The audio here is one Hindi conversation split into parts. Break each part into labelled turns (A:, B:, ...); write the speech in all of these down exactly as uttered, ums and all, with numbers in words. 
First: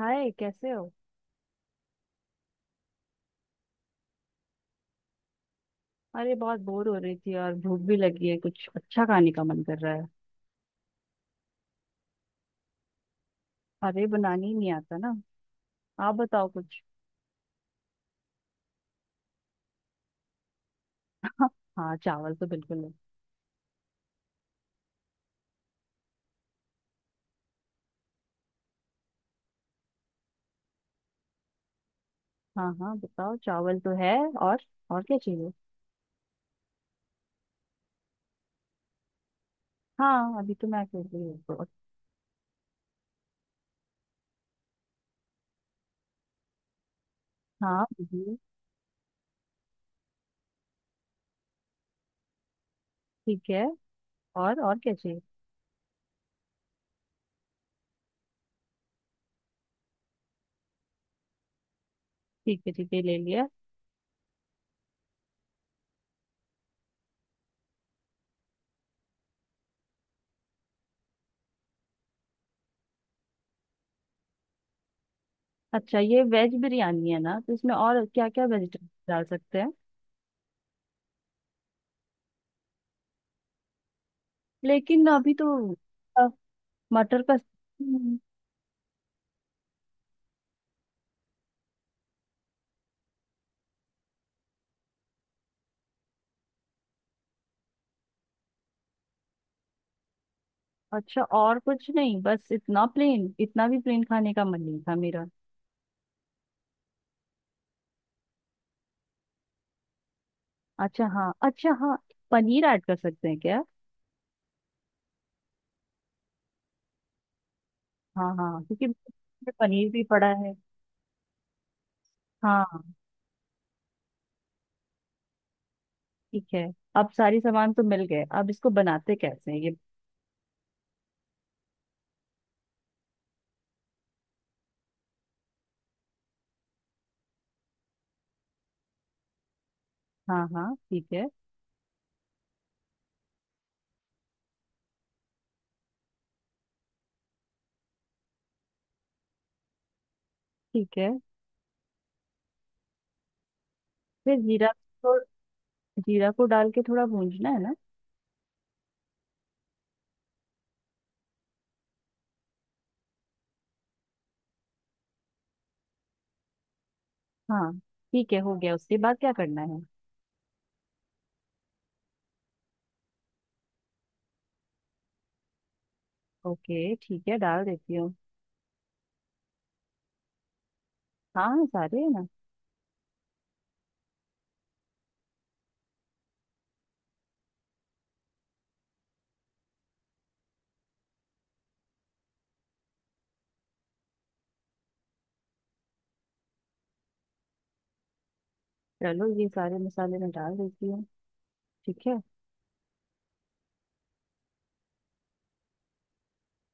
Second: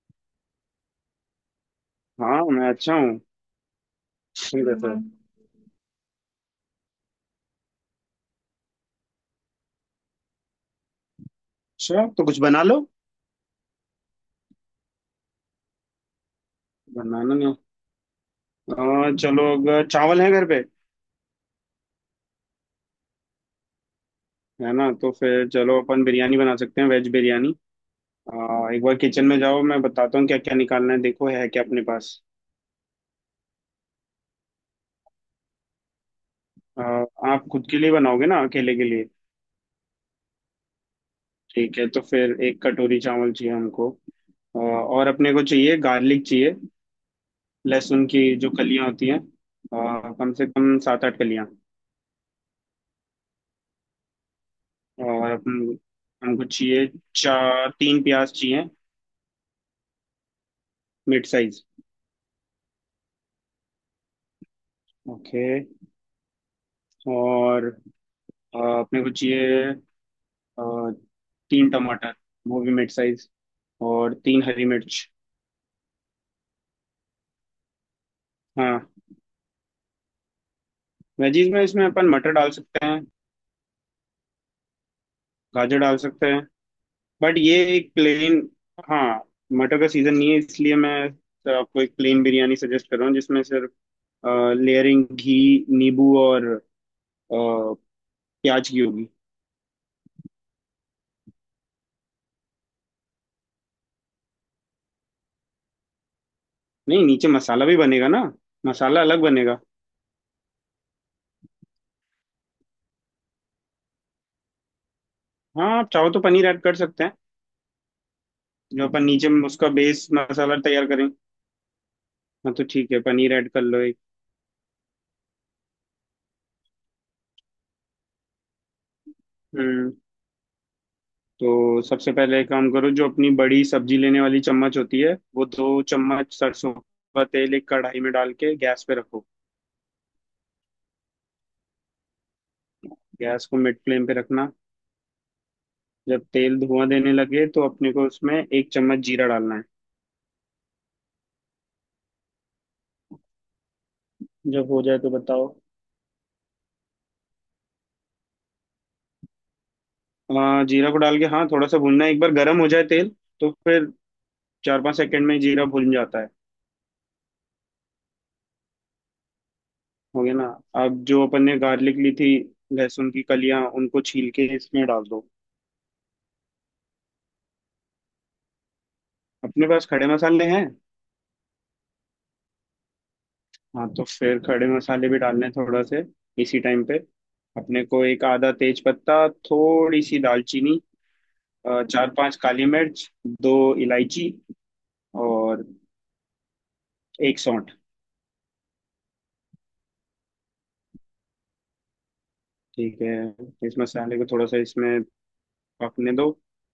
A: हाय, कैसे हो।
B: हाँ मैं अच्छा हूँ। ठीक है सर। हम्म।
A: अरे, बहुत बोर हो रही थी और भूख भी लगी है, कुछ अच्छा खाने का मन कर रहा है।
B: अच्छा तो कुछ बना लो।
A: अरे, बनाने ही नहीं आता ना। आप बताओ कुछ।
B: बनाना नहीं। आ, चलो, अगर चावल है घर पे
A: हाँ, चावल तो बिल्कुल है।
B: है ना तो फिर चलो अपन बिरयानी बना सकते हैं, वेज बिरयानी। आ, एक बार किचन में जाओ, मैं बताता हूँ क्या क्या निकालना है, देखो है क्या अपने पास।
A: हाँ हाँ, बताओ। चावल तो है, और और क्या चाहिए।
B: आ, आप खुद के लिए बनाओगे ना, अकेले के लिए।
A: हाँ, अभी तो मैं कर रही हूँ तो।
B: ठीक है, तो फिर एक कटोरी चावल चाहिए हमको। आ, और अपने को चाहिए, गार्लिक चाहिए।
A: हाँ
B: लहसुन की
A: बिल्कुल।
B: जो कलियाँ होती हैं। आ, कम से कम सात आठ कलियाँ।
A: ठीक है, और और क्या चाहिए।
B: और अपन, हमको चाहिए चार तीन प्याज चाहिए, मिड साइज।
A: ठीक है ठीक है, ले लिया।
B: ओके। और अ, अपने को चाहिए, अ, तीन टमाटर, वो भी मिड साइज, और तीन हरी मिर्च।
A: अच्छा, ये वेज बिरयानी है ना, तो इसमें और क्या क्या
B: हाँ।
A: वेजिटेबल डाल सकते हैं।
B: वेजीज में इसमें अपन मटर डाल सकते हैं,
A: लेकिन अभी तो
B: गाजर डाल सकते
A: अ,
B: हैं।
A: मटर का।
B: बट ये एक
A: हम्म,
B: प्लेन। हाँ, मटर का सीजन नहीं है, इसलिए मैं तो आपको एक प्लेन बिरयानी सजेस्ट कर रहा हूँ, जिसमें सिर्फ लेयरिंग घी, नींबू और अ, प्याज की होगी।
A: अच्छा, और कुछ नहीं, बस इतना प्लेन? इतना भी प्लेन खाने का मन नहीं था मेरा।
B: नहीं, नीचे मसाला भी बनेगा ना, मसाला अलग बनेगा।
A: अच्छा हाँ, अच्छा हाँ। पनीर ऐड कर सकते हैं क्या।
B: हाँ आप चाहो तो पनीर ऐड कर सकते हैं।
A: हाँ हाँ, क्योंकि
B: जो अपन नीचे में
A: में
B: उसका
A: पनीर भी
B: बेस
A: पड़ा है।
B: मसाला तैयार करें। हाँ तो ठीक
A: हाँ,
B: है, पनीर ऐड कर लो एक।
A: ठीक है। अब सारी सामान तो मिल गए, अब इसको बनाते कैसे हैं ये।
B: हम्म। तो सबसे पहले एक काम करो, जो अपनी बड़ी सब्जी लेने वाली चम्मच होती है वो दो चम्मच सरसों का तेल एक कढ़ाई में डाल के गैस पे रखो।
A: हाँ हाँ, ठीक है।
B: गैस को मिड फ्लेम पे रखना। जब तेल धुआं देने लगे तो अपने को उसमें एक चम्मच जीरा डालना है।
A: ठीक है, फिर जीरा
B: जब हो जाए तो
A: को,
B: बताओ।
A: जीरा को डाल के थोड़ा भूंजना है ना।
B: आ, जीरा को डाल के, हाँ, थोड़ा सा भूनना है, एक बार गर्म हो जाए तेल तो फिर चार पाँच सेकंड में जीरा भून जाता है।
A: हाँ, ठीक है, हो गया। उसके बाद क्या करना है।
B: हो गया ना। अब जो अपन ने गार्लिक ली थी, लहसुन की कलियां, उनको छील के इसमें डाल दो।
A: ओके, ठीक है, डाल देती हूँ।
B: अपने पास खड़े मसाले हैं।
A: हाँ हाँ, सारे है ना।
B: हाँ, तो फिर खड़े मसाले भी डालने हैं थोड़ा से, इसी टाइम पे। अपने को एक आधा तेज पत्ता, थोड़ी सी दालचीनी, अ, चार पांच काली मिर्च, दो इलायची और एक सौंठ।
A: चलो, ये सारे मसाले मैं डाल देती हूँ। ठीक है।
B: ठीक है। इस मसाले को थोड़ा सा इसमें पकने दो।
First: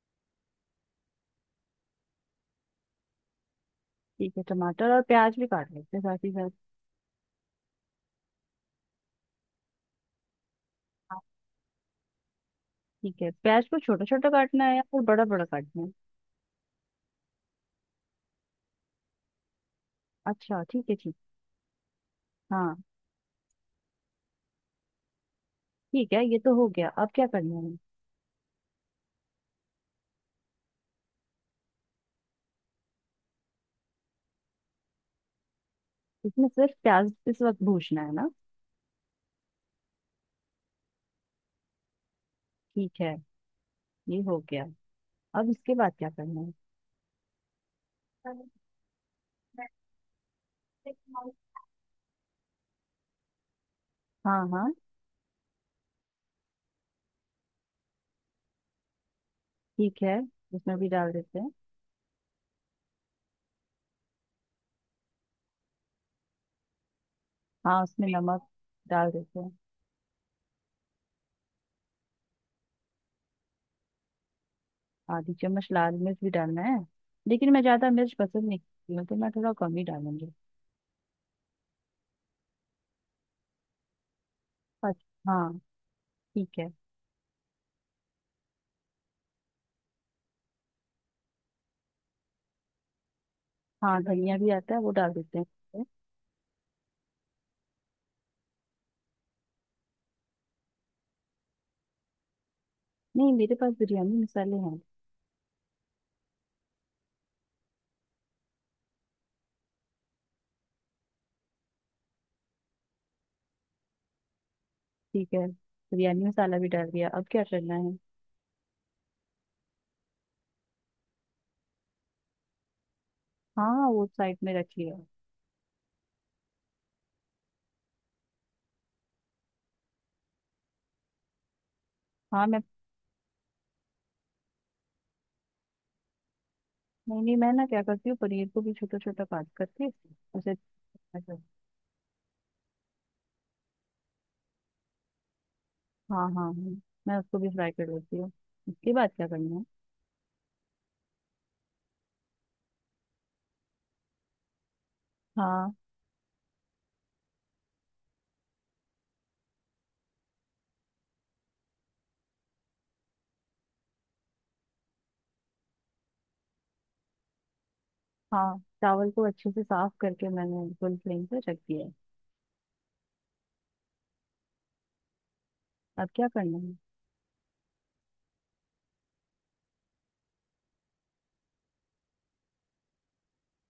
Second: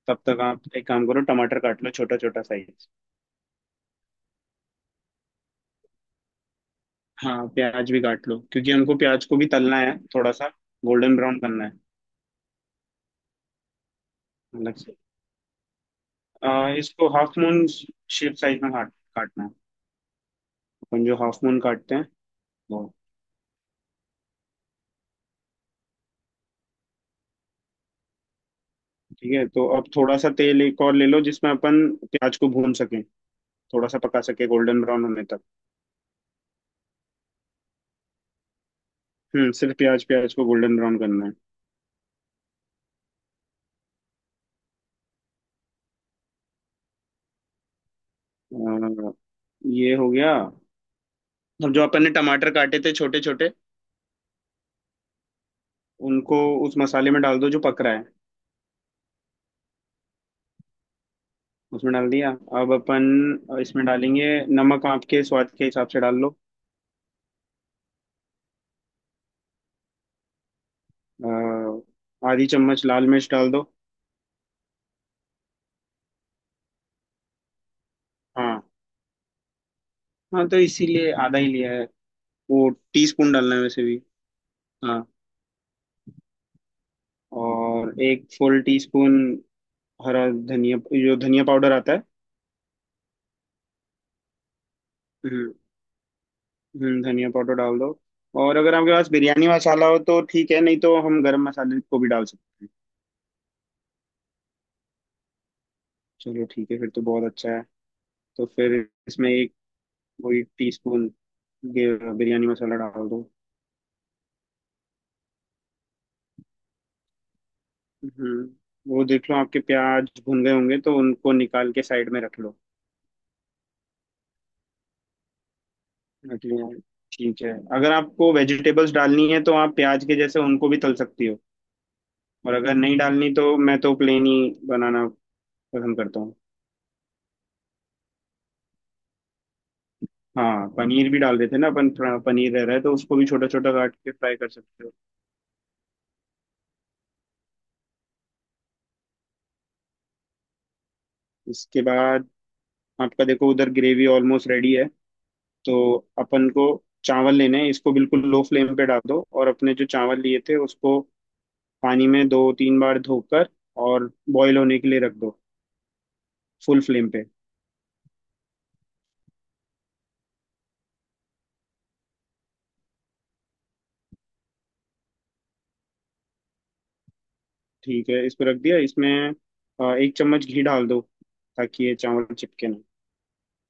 B: तब तक आप एक काम करो, टमाटर काट लो छोटा छोटा साइज।
A: ठीक है, टमाटर और प्याज भी काट लेते हैं साथ ही साथ।
B: हाँ, प्याज भी काट लो, क्योंकि हमको प्याज को भी तलना है थोड़ा सा, गोल्डन
A: हाँ।
B: ब्राउन करना है।
A: ठीक है, प्याज को छोटा छोटा काटना
B: अलग
A: है या
B: से
A: फिर बड़ा बड़ा काटना है।
B: आ, इसको हाफ मून शेप साइज में काट काटना है।
A: अच्छा ठीक है,
B: अपन जो
A: ठीक।
B: हाफ मून काटते हैं वो।
A: हाँ, ठीक है, ये तो हो गया। अब क्या करना है।
B: ठीक है, तो अब थोड़ा सा तेल एक और ले लो, जिसमें अपन प्याज को भून सकें, थोड़ा सा पका सके गोल्डन ब्राउन होने तक।
A: इसमें सिर्फ प्याज इस वक्त भूनना है ना।
B: हम्म, सिर्फ प्याज, प्याज को गोल्डन ब्राउन करना है।
A: ठीक है, ये हो गया। अब इसके बाद क्या करना है।
B: आ, ये हो गया। अब जो अपन ने टमाटर काटे थे छोटे छोटे,
A: हाँ हाँ,
B: उनको उस मसाले में डाल दो जो पक रहा है।
A: ठीक है, उसमें भी डाल देते हैं।
B: उसमें डाल दिया। अब अपन इसमें डालेंगे, नमक आपके स्वाद के हिसाब से डाल लो।
A: हाँ, उसमें नमक डाल देते हैं।
B: अ, आधी चम्मच लाल मिर्च डाल दो।
A: आधी चम्मच लाल मिर्च भी डालना है? लेकिन मैं ज्यादा मिर्च पसंद नहीं
B: हाँ,
A: करती हूँ, तो मैं थोड़ा कम ही डालूंगी।
B: हाँ, तो इसीलिए आधा ही लिया है, वो टी स्पून डालना है वैसे भी। हाँ।
A: अच्छा हाँ, ठीक है।
B: और एक फुल टी स्पून हरा धनिया, जो धनिया पाउडर आता है।
A: हाँ, धनिया भी आता है, वो डाल देते
B: हम्म।
A: हैं।
B: हम्म, धनिया पाउडर डाल दो। और अगर आपके पास बिरयानी मसाला हो तो ठीक है, नहीं तो हम गरम मसाले को भी डाल सकते हैं।
A: नहीं, मेरे पास बिरयानी मसाले हैं।
B: चलो ठीक है, फिर तो बहुत अच्छा है। तो फिर इसमें एक, वही टी स्पून बिरयानी मसाला डाल दो।
A: ठीक है, बिरयानी मसाला भी डाल दिया। अब क्या करना है।
B: हम्म वो देख लो आपके प्याज भुन गए होंगे तो उनको निकाल के साइड में रख लो।
A: हाँ, वो साइड में रख लिया।
B: रख लिया, ठीक है। अगर आपको वेजिटेबल्स डालनी है तो आप प्याज के जैसे उनको भी तल सकती हो।
A: हाँ
B: और
A: मैं,
B: अगर नहीं डालनी तो मैं तो प्लेन ही बनाना पसंद करता हूँ।
A: नहीं नहीं, मैं ना क्या करती हूँ, पनीर को भी छोटा छोटा काट करके उसे।
B: हाँ पनीर भी
A: अच्छा,
B: डाल देते हैं ना अपन, थोड़ा पनीर रह रहा है तो उसको भी छोटा छोटा काट के फ्राई कर सकते हो।
A: हाँ हाँ हाँ, मैं उसको भी फ्राई कर लेती हूँ। उसके बाद क्या करना है।
B: इसके बाद आपका देखो उधर ग्रेवी ऑलमोस्ट रेडी है।
A: हाँ।
B: तो अपन को चावल लेने हैं, इसको बिल्कुल लो फ्लेम पे डाल दो और अपने जो चावल लिए थे उसको पानी में दो तीन बार धोकर और बॉईल होने के लिए रख दो, फुल फ्लेम पे।
A: हाँ, चावल को अच्छे से साफ करके मैंने फुल फ्लेम पे रख दिया है। अब क्या करना है।
B: ठीक है, इसको रख दिया, इसमें अ, एक चम्मच घी डाल दो ताकि ये चावल चिपके ना।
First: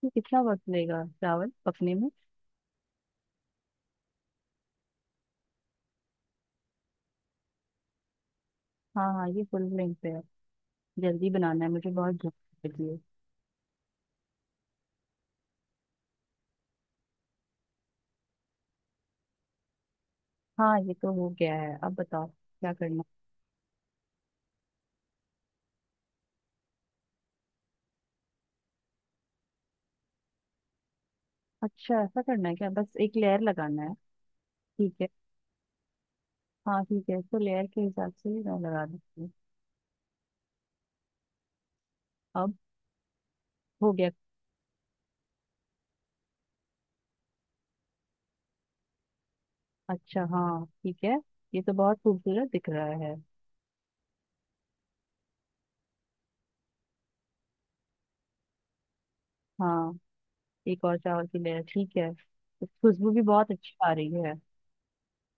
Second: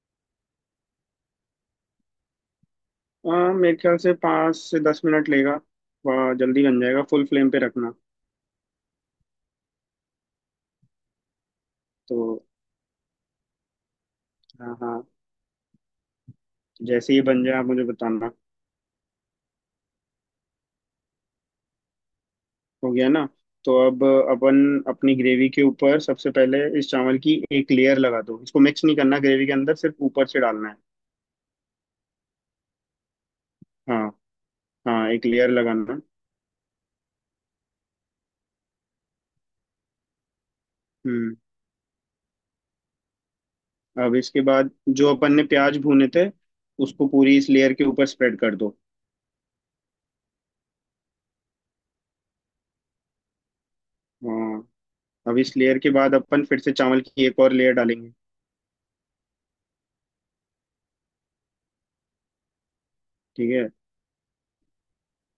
A: ये कितना वक्त लेगा चावल पकने में।
B: अ, मेरे ख्याल से पाँच से दस मिनट लेगा। वह जल्दी बन जाएगा, फुल फ्लेम पे रखना।
A: हाँ हाँ, ये फुल फ्लेम पे है। जल्दी बनाना है, मुझे बहुत
B: तो,
A: भूख लगी है।
B: हाँ हाँ, जैसे ही बन जाए आप मुझे बताना।
A: हाँ, ये तो हो गया है। अब बताओ क्या
B: हो
A: करना
B: गया
A: है?
B: ना। तो अब अपन अपनी ग्रेवी के ऊपर सबसे पहले इस चावल की एक लेयर लगा दो, इसको मिक्स नहीं करना ग्रेवी के अंदर, सिर्फ ऊपर से डालना है।
A: अच्छा, ऐसा करना है क्या, बस एक लेयर लगाना है।
B: हाँ
A: ठीक है।
B: हाँ, एक लेयर लगाना है।
A: हाँ ठीक है, तो लेयर के हिसाब से ही मैं लगा देती हूँ।
B: हम्म
A: अब हो गया।
B: अब इसके बाद जो अपन ने प्याज भूने थे उसको पूरी इस लेयर के ऊपर स्प्रेड कर दो।
A: अच्छा हाँ, ठीक है, ये तो बहुत खूबसूरत दिख रहा है।
B: हाँ, अब इस लेयर के बाद अपन फिर से चावल की एक और लेयर डालेंगे।
A: हाँ। एक और चावल की लेयर, ठीक है, तो खुशबू भी
B: ठीक
A: बहुत
B: है।
A: अच्छी आ रही है।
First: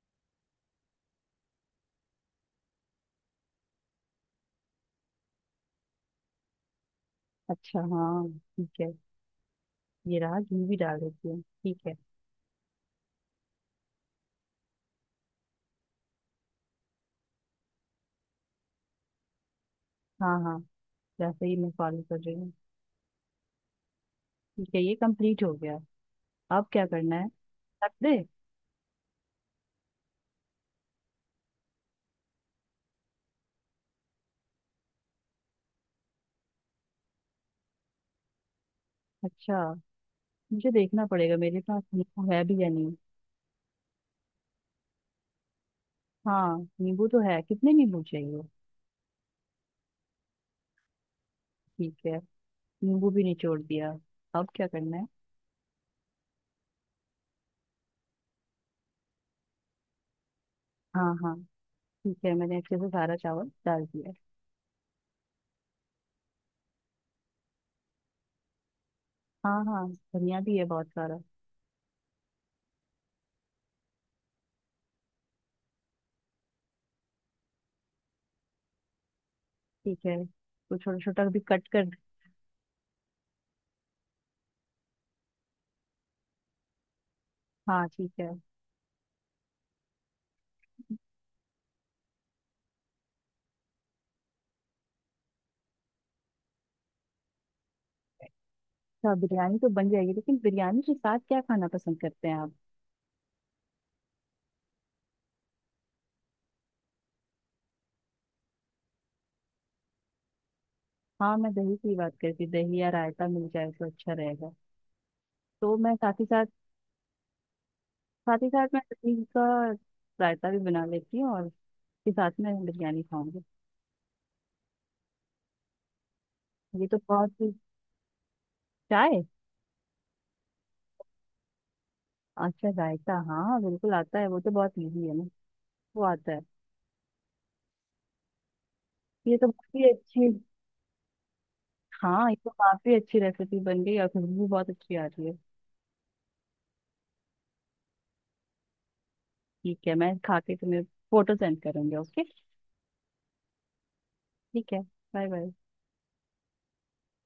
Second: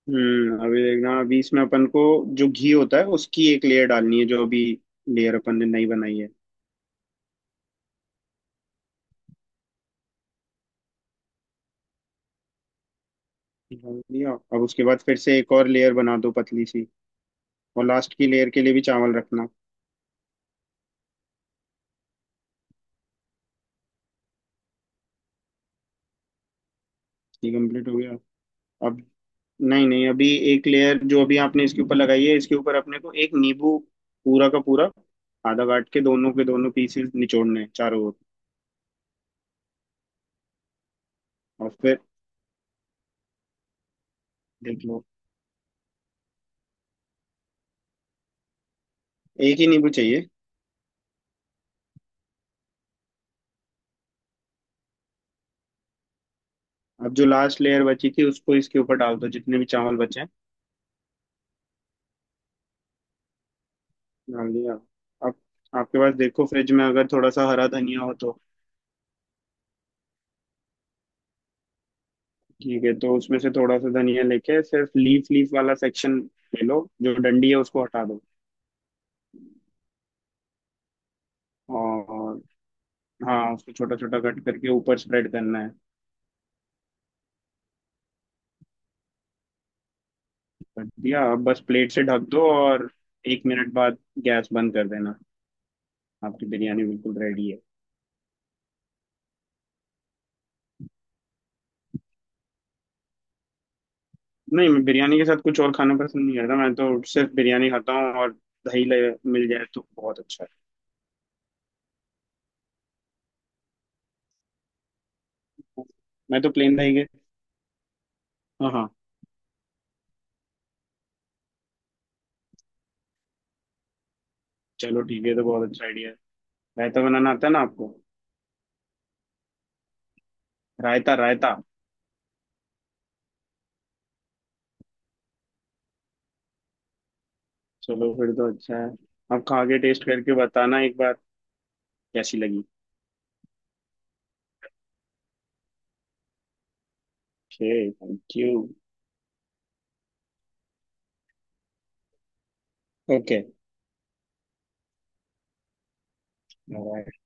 B: हम्म अभी देखना, अभी इसमें अपन को जो घी होता है उसकी एक लेयर डालनी है, जो अभी लेयर अपन ने नई बनाई है।
A: अच्छा हाँ, ठीक है, ये रहा, घी भी डाल देती हूँ। ठीक है।
B: डाल दिया। अब उसके बाद फिर से एक और लेयर बना दो पतली सी, और लास्ट की लेयर के लिए भी चावल रखना।
A: हाँ हाँ, जैसे ही, मैं फॉलो कर रही हूँ। ठीक है, ये कंप्लीट हो गया। अब क्या करना है,
B: ये कंप्लीट
A: रख
B: हो गया।
A: दे।
B: अब, नहीं नहीं, अभी एक लेयर जो अभी आपने इसके ऊपर लगाई है, इसके ऊपर अपने को एक नींबू, पूरा का पूरा आधा काट के, दोनों के दोनों पीसेस निचोड़ने हैं चारों ओर।
A: अच्छा, मुझे देखना पड़ेगा मेरे
B: और
A: पास
B: फिर
A: नींबू है भी या नहीं।
B: देख लो।
A: हाँ, नींबू तो है, कितने नींबू चाहिए।
B: एक ही नींबू चाहिए।
A: ठीक है, नींबू भी निचोड़ दिया। अब क्या करना है।
B: अब जो लास्ट लेयर बची थी उसको इसके ऊपर डाल दो, जितने भी चावल बचे हैं।
A: हाँ हाँ, ठीक है, मैंने अच्छे से सारा चावल डाल दिया।
B: डाल दिया। अब आपके पास देखो फ्रिज में अगर थोड़ा सा हरा धनिया हो तो
A: हाँ हाँ, धनिया भी है बहुत सारा।
B: ठीक है, तो उसमें से थोड़ा सा धनिया लेके सिर्फ लीफ, लीफ वाला सेक्शन ले लो, जो डंडी है उसको हटा दो।
A: ठीक है, तो छोटा छोटा भी कट कर।
B: और, हाँ, उसको छोटा छोटा कट करके ऊपर स्प्रेड करना है।
A: हाँ, ठीक है।
B: बढ़िया। आप बस प्लेट से ढक दो और एक मिनट बाद गैस बंद कर देना। आपकी बिरयानी बिल्कुल रेडी है।
A: अच्छा, बिरयानी तो बन जाएगी, लेकिन बिरयानी के साथ क्या खाना पसंद करते हैं आप।
B: नहीं, मैं बिरयानी के साथ कुछ और खाना पसंद नहीं करता, मैं तो सिर्फ बिरयानी खाता हूँ। और दही ले मिल जाए तो बहुत अच्छा
A: हाँ, मैं दही की बात करती, दही या रायता मिल जाए तो अच्छा रहेगा। तो
B: है।
A: मैं साथ ही
B: मैं
A: साथ,
B: तो प्लेन दही के।
A: साथ ही साथ
B: हाँ
A: मैं
B: हाँ।
A: दही का रायता भी बना लेती हूँ, और के साथ में बिरयानी खाऊंगी।
B: चलो ठीक है, ये तो बहुत अच्छा आइडिया है।
A: ये तो
B: रायता बनाना
A: बहुत
B: आता
A: ही
B: है ना आपको।
A: चाय,
B: रायता, रायता।
A: अच्छा जायका। हाँ बिल्कुल आता है, वो तो बहुत इजी है ना, वो आता है।
B: चलो फिर तो अच्छा है।
A: ये
B: आप
A: तो
B: खा के
A: काफी
B: टेस्ट
A: अच्छी,
B: करके बताना एक बार।
A: हाँ, ये
B: कैसी
A: तो
B: लगी।
A: काफी अच्छी रेसिपी बन गई, और खुशबू भी बहुत अच्छी आ रही है।
B: Okay, thank you.
A: ठीक है, मैं खा के तुम्हें फोटो सेंड करूंगी। ओके, ठीक है, बाय बाय।
B: ओके।